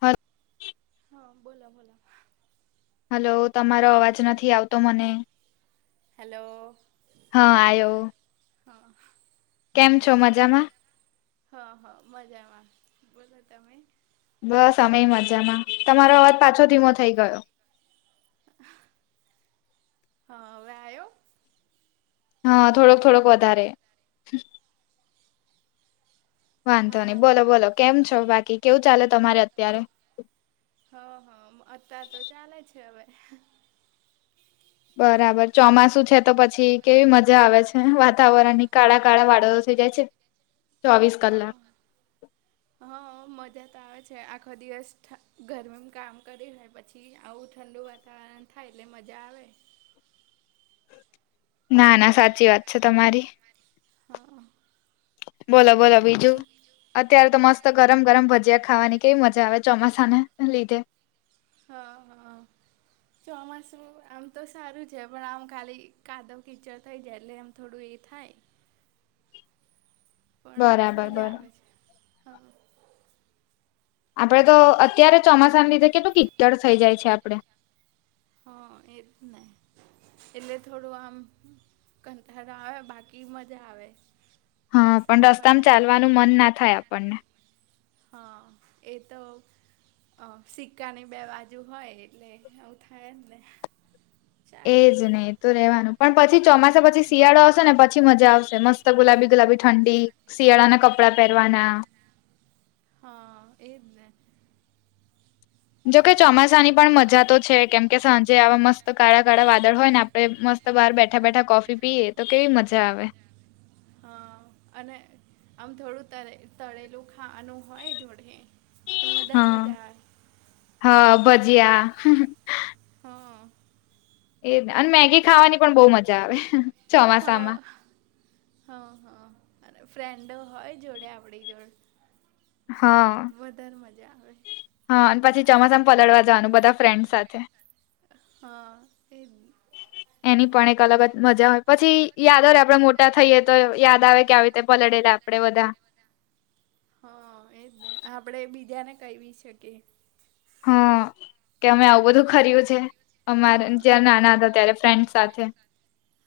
હા. હા બોલો બોલો. હાલો, તમારો અવાજ નથી આવતો મને. હાલો, હા આવ્યો હા. કેમ છો મજામાં હ હા મજામાં, બોલો તમે? બસ અમે ય મજામાં તમારો અવાજ પાછો ધીમો થઇ ગયો. હા અવે આયો હ થોડોક થોડોક વધારે વાંધો હા નઈ બોલો હા બોલો કેમ છો બાકી કેવું ચાલે તમારે અત્યારે? હ હ અત્યારે તો ચાલે છે, અવે બરાબર ચોમાસુ છે, તો પછી કેવી મજા આવે છે, વાતાવરણની કાળા કાળા વાદળો થઈ જાય છે. ચોવીસ હ. કલાક હ મજા તો આવે છે, આખો દિવસ થ ગરમી કામ કરી પછી આવું ઠંડુ વા તાવરણ થાય એટલે મજા આવે ના ના સાચી વાત છે, તમારી હ. બોલો બોલો બીજું અ અત્યારે તો મસ્ત ગરમ ગરમ ભજીયા ખાવાની કેવી મજા આવે ચોમાસાને લીધે હ હ. ચોમાસું આમ તો સારું છે, પણ આમ ખાલી કાદવ કીચડ થઈ જાય એટલે એમ થોડું એ થાય પણ બરાબર મજા બરાબર આવે છે, હા આપડે તો અત્યારે ચોમાસાના લીધે કેટલું કીચડ થઇ જાય છે, આપડે હ એ જ ને એટલે થોડું આમ કંંટાળ આવે બાકી મજા આવે હ પણ વરસાદ પડે રસ્તામાં ને ચાલવાનું મન ના થાય આપણને હા એ તો અ સિક્કાની બે બાજુ હોય એટલે આવું થાય જ ને ચાલે એજ ને એ તો રેવાનું પણ પછી ચોમા પછી શિયાળો આવશે ને પછી મજા આવશે મસ્ત ગુલાબી ગુલાબી ઠંડી શિયાળાના કપડા પહેરવાના હ એજ ને જોકે ચોમાસાની પણ મજા તો છે, કેમ કે સાંજે આવા મસ્ત કાળા કાળા વાદળ હોય ને આપડે મસ્ત બહાર બેઠા બેઠા કોફી પીએ તો કેવી મજા આવે હ અને આમ થોડું તરે તળેલું ખાવાનું હોય જોડે તો મદર મજા આવે હ ભજીયા હ. એજ ને અને મેગી ખાવાની પણ બો મજા આવે ચોમાસામાં હ હ અને ફ્રેન્ડો હોય જોડે આપડી જો તો વધાર મજા આવેે હ અને પછી ચોમાસા પલળવા જવાનું બધા ફ્રેન્ડ સાથે હા એ એની પણ એક અલગ જ મજા હોય પછી યાદ હોય રે આપડે મોટા થઈએ તો યાદ આવે કે આવી રીતે પલળેલા આપડે બધા હ એજ ને આપડે બીજાને કહી બી શકીએ હ કે અમે આવું બધું કર્યું છે, અમારે હા. જયારે નાના હતા ત્યારે ફ્રેન્ડ સા થે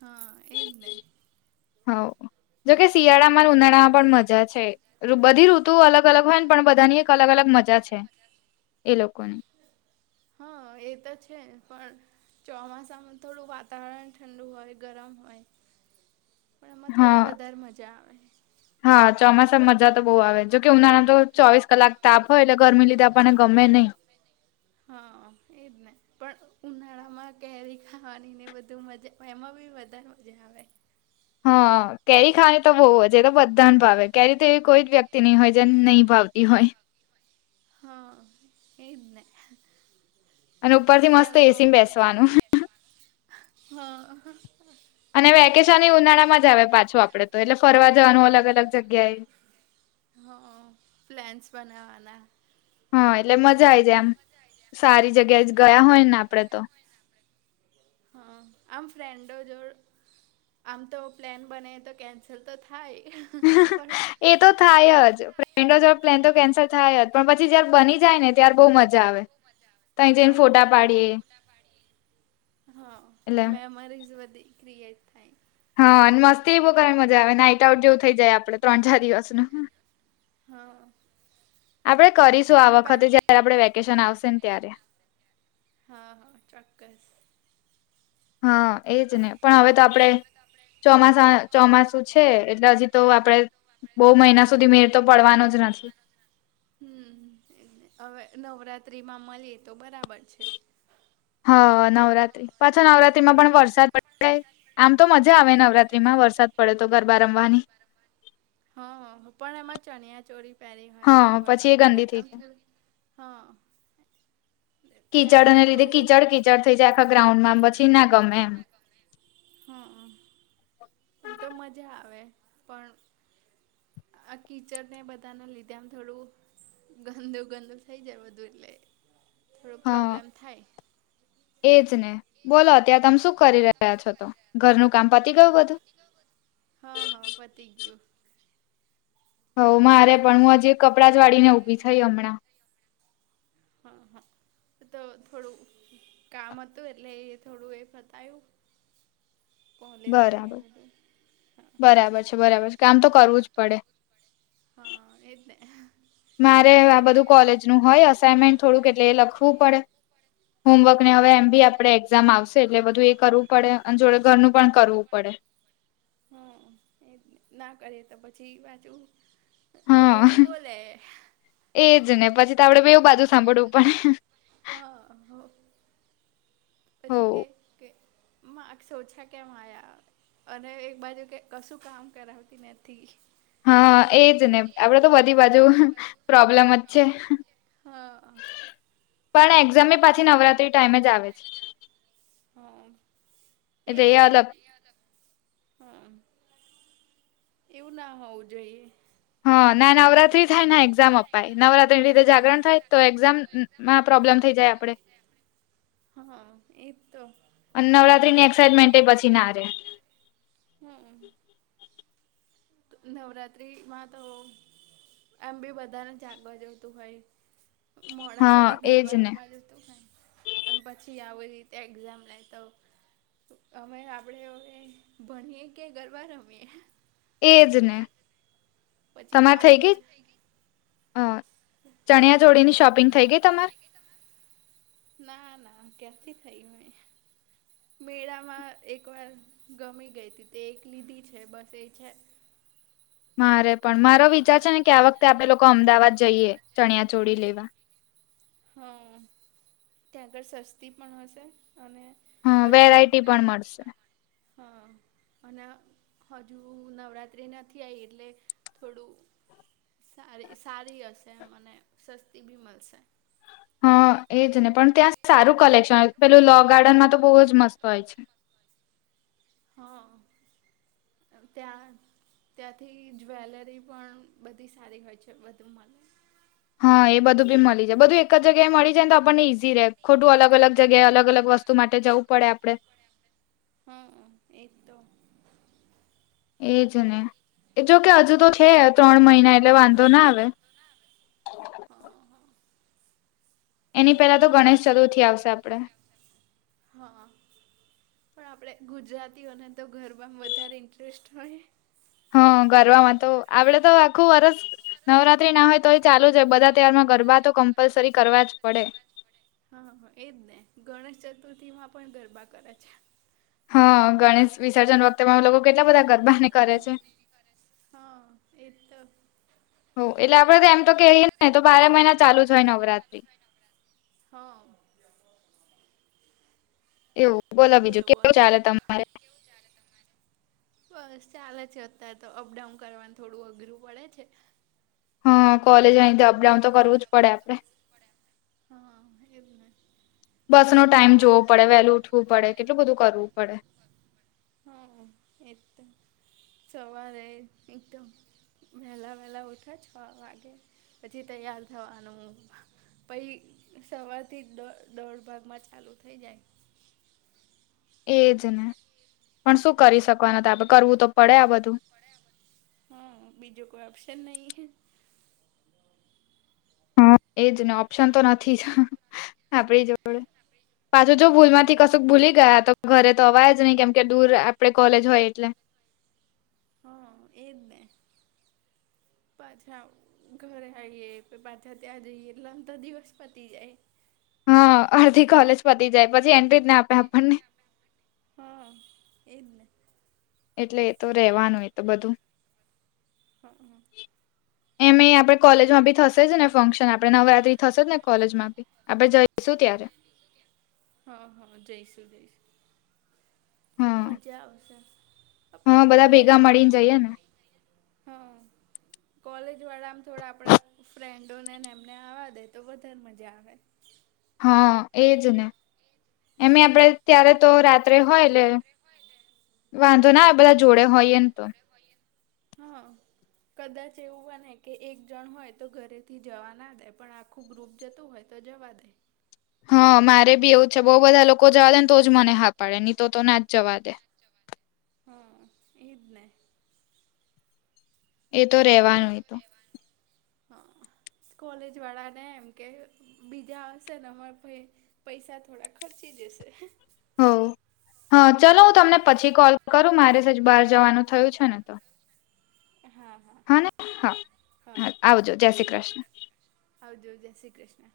હ એજ ને હઉ જોકે શિયાળામાં ઉનાળામાં પણ મજા છે. બધી ઋતુ અલગ અલગ હોય ને પણ બધાની એક અલગ અલગ મજા છે, એ લોકોની હા એ તો છે, પણ ચોમાસામાં થોડું વાતાવરણ ઠંડુ હોય ગરમ હોય પણ એમાં થોડી હા વધારે મજા આવે હા ચોમાસામાં મજા તો બો આવે જોકે ઉનાળામાં તો ચોવીસ કલાક તાપ હોય એટલે ગરમીને લીધે આપણને ગમે નહી. હહ એજ ને. પણ ઉનાળામાં કેરી ખાવાની ને એ બધું મજા એમાં બી વધારે મજા આવે. હહ કેરી ખાવાની તો બહુ જ. એ તો બધાને ભાવે કેરી તો એવી કોઈ જ વ્યક્તિ નહી હોય જેને નહીં ભાવતી હોય. હહ એજ ને. અને ઉપરથી મસ્ત એસીમાં શિયાળામાં બેસવાનું [inaudible] હહ અને વેકેશને ઉનાળામાં જ આવે પાછું આપડે તો. એટલે ફરવા જવાનું અલગ અલગ જગ્યાએ. હહ પ્લેન્સ બનાવાના. હા એટલે મજા આઈ જાય આમ. સારી જગ્યાએ જ ગયા હોય ને આપડે તો. હહ આમ ફ્રેન્ડો જોડ આમ તો પ્લેન બનાઈએ તો કેન્સલ તો થાય. પણ એ તો થાય જ. ફ્રેન્ડો જોડે પ્લેન તો કેન્સલ થાય જ પણ પછી જયારે બની જાય ને ત્યારે બહુ મજા આવે. તાઈ જઈને ફોટા પાડીએ. હહ એટલે મેમરીઝ બધી ક્રિએટ થાય. હહ અને મસ્તીએ બહુ કરવાની મજા આવે. નાઈટ આઉટ જેવું થઇ જાય આપડે ત્રણ ચાર દિવસનું. હહ આપડે કરીશું આ વખતે જયારે આપડે વેકેશન આવશે ને ત્યારે. હા હા ચોક્કસ. હા એજ હા ને. પણ હવે તો આપડે ચોમાસામાં ચોમાસું છે એટલે હજી તો આપડે બહુ મહિના સુધી મેડ તો પડવાનો જ નથી. હમ એજ ને. હવે નવરાત્રીમાં મલીએ તો બરાબર છે. હહ નવરાત્રી પાછો નવરાત્રીમાં પણ વરસાદ [inaudible] આમ તો મજા આવે નવરાત્રીમાં વરસાદ પડે તો ગરબા રમવાની. હહ પણ એમાં ચણિયાચોળી પહેરી હોય હા અને પછી વરસાદ એ પડે ગંદી તો થઈ આમ જાય થોડું હહ કીચડ ને લીધે કીચડ કીચડ થઈ જાય આખા ગ્રાઉન્ડમાં પછી ના ગમે એમ. હહ અ એમ તો મજા આવે. પણ આ કીચડને બધાને લીધે આમ થોડું ગંદુ ગંદુ થઇ જાય બધું એટલે થોડો હા પ્રોબ્લેમ થાય. એજ ને. બોલો અત્યારે તમે શું કરી રહ્યા છો તો? ઘરનું કામ પતી ગયું બધું? [inaudible] હહ હહ પતી ગયું હોવ મારે પણ. હું હજી કપડાં જ વાળીને ઊભી થઈ હમણાં. હહ હહ ઈ તો થોડું કામ હતું એટલે એ થોડું એ પતાયું. કોલેજનું ને બરાબર. એ બધું હા બરાબર છે બરાબર છે કામ તો કરવું જ પડે. હહ એજ ને. મારે ના આ કરીએ બધું તો કોલેજનું હોય અસાઈનમેન્ટ થોડુંક એટલે એ લખવું પડે. હા હોમવર્કને હવે એમ બી આપડે એક્ઝામ આવશે એટલે બધું એ કરવું પડે. અન જોડે ઘરનું પણ કરવું પડે. હહ એજ ને. ના કરીએ તો પછી વાંચવું. હા ઘરેથી બોલે એજ ને. પછી તો આપડે બેવું બાજુ સાંભળવું પડે. હહ હો. હો. પછી કે કે માર્ક્સ ઓછા કેમ આયા. અને એક બાજુ કે કશું કામ કરાવતી નથી. હા એજ ને આપડે તો બધી બાજુ પ્રોબ્લમ જ છે. હહ પણ એક્ઝામ બી પાછી નવરાત્રી ટાઈમે જ આવે છે. હા એ એટલે એ અલગ [inaudible] હા [inaudible] એવું ના હોવું જોઈએ. હા ના નવરાત્રી થાય ના એક્ઝામ અપાય નવરાત તે દિવસે જાગરણ થાય તો એક્ઝામ માં પ્રોબ્લેમ થઈ જાય આપડે હા એ તો અને નવરાત્રીની એક્સાઇટમેન્ટ પછી ના રે હમ્મ. નવરાત્રીમાં તો [inaudible] એમ બી બધાને જાગવા જોઈતું હોય મોળા હા સુધી એજ ઘરબા ને રમવા જતો હોય અને પછી આવી રીતે એક્ઝામ લેતો અમે આપણેે હવે ભણિએ કે ગરબા રમીએ એજ ને પછી તમાર થઈ માર્ક્સ ગઈ ઓછા અ ચણિયા ચોળિની શોપિંગ થઈ ગઈ તમાર ના ના ક્યાંથી થઈ હોય મેળામાં એક વાર ગમી ગઈ હતી તે એક લીધી છે બસ એ છે. મારે પણ મારો વિચાર છે ને કે આ વખતે આપણે લોકો અમદાવાદ જઈએ ચણિયા ચોળી લેવા હા ત્યાં આગળ સસ્તી પણ હશે અને હજુ વેરાયટી પણ હોય હા અને હજુ નવરાત્રિ નથી આઈ એટલે થોડું સારી સારી હશે મને સસ્તી બી મલશે. હા એજ ને પણ ત્યાં સારું કલેક્શન પેલું લો ગાર્ડનમાં તો બહુ જ મસ્ત હોય છે. હા ત્યાં ત્યાંથી જ્વેલરી પણ બધી સારી હોય છે બધું મલે હા એ બધું બી મલી જાય બધું એક જગ્યાએ મળી જાય ને તો આપણને ઈઝી રહે ખોટું અલગ અલગ જગ્યાએ અલગ અલગ વસ્તુ માટે જવું પડે આપણે હા એ તો એજ ને એ જો કે હજુ તો છે ત્રણ મહિના એટલે વાંધો ના આવે હા હવે [unintelligible] એની પહેલા તો ગણેશ ચતુર્થી આવશે આપણે [inaudible] હા હા પણ આપણે ગુજરાતીઓને તો ગરબામાં વધારે ઇન્ટરેસ્ટ હોય હા ગરબામાં તો આપડે તો આખું વરષ નવરાત્રી ના હોય તોએ ચાલુ જ હોય બધા તહેવારમાં ગરબા તો કમ્પલસરી કરવા જ પડે. હા હ એજ ને ગણેશ ચતુર્થી માં પણ ગરબા કરે છે. હા ગણેશ વિસર્જન વખતે લોકો કેટલા બધા ગરબાને કરે છે. હા એજ તો હઓ એટલે આપડે તો એમ તો કય ને તો બારે મહિના ચાલુ જ હોય નવરાત્રી હા [inaudible] એવું બોલો બીજું કેવું ચાલે તમારે બસ ચાલે છે અત્યારે તો અપડાઉન કરવાનું થોડું અઘરું પડે છે હા કોલેજ આઈ ન જોબ કોલેજ આવી જોબ જાઉં તો પડે હા એજ ને બસ નો ટાઈમ જોવો પડે વહેલું ઉઠવું પડે કેટલું બધું કરવું પડે. હા એ તો સવારે એકદમ વહેલા વહેલા ઉઠે છ વાગે પછી તૈયાર થવાનું પહિ સવારથી દો દોઢ ભાગમાં ચાલુ થઈ જાય એજ ને પણ શું કરી શકવાના હતા કરવું તો પડે આ બધું મળ્યા હા બીજું કોઈ ઓપ્શન નહી. હા એજ ને ઓપ્શન તો નથી જ આપડી જોડે પાછું જો ભૂલ માંથી હમ કશુંક ભૂલી ગયા તો ઘરે તો અવાય જ નહી કેમ કે દૂર આપણે કોલેજ હોય એટલે હમ્મ એજ ને પાછા આવુ ઘરે આવીએ પાછા ત્યાં જઈએ એટલે આમ તો દિવસ પતી જાય હા અડધી કોલેજ પતી જાય પછી એન્ટ્રીના આપે આપણને હ એજને એટલે એ તો રેવાનું એ તો બધું હ હ. એમ એ આ આપડે કોલેજમાં બી થશે જ ને ફંક્શન આપણે નવરાત્રી થશે જ ને કોલેજમાં બી આપણે જઈશું ત્યારે હ હ જયશું જયશું મજા આવશે હ પણ બધા ભેગા કોલેજવાળા મળીને જઈએ ને હા કોલેજવાળા આમ થોડા આપણાં ફ્રેન્ડોને ને એમને આવા દે તો વધારે મજા આવે હ એજ ને એમે આપડે ત્યારે તો રાત્રે હોય એટલે વાંધો ના બધા જોડે હોય એન તો હ. કદાચ એવું બને કે એક જણ હોય તો ઘરેથી જવા ના દે પણ આખું ગ્રુપ જતું હોય ત જવા દેય હ મારે બી એવું છે, બો બધા લોકો જવા દે ને તોજ મને હા પાડે ની તો તો ના જ જવા દે હ એજને એ તો રહેવાનું એતો હ કોલેજવાળા ને એમ કે બીજા આવશે ને અમારા પહી પૈસા થોડા ખર્ચી જશે હોવ હા ચલો હું તમને પછી કોલ કરું મારે બહાર જવાનું થયું છે, ને તો હા ને હા હા આવજો જય શ્રી કૃષ્ણ. આવજો જય શ્રી કૃષ્ણ.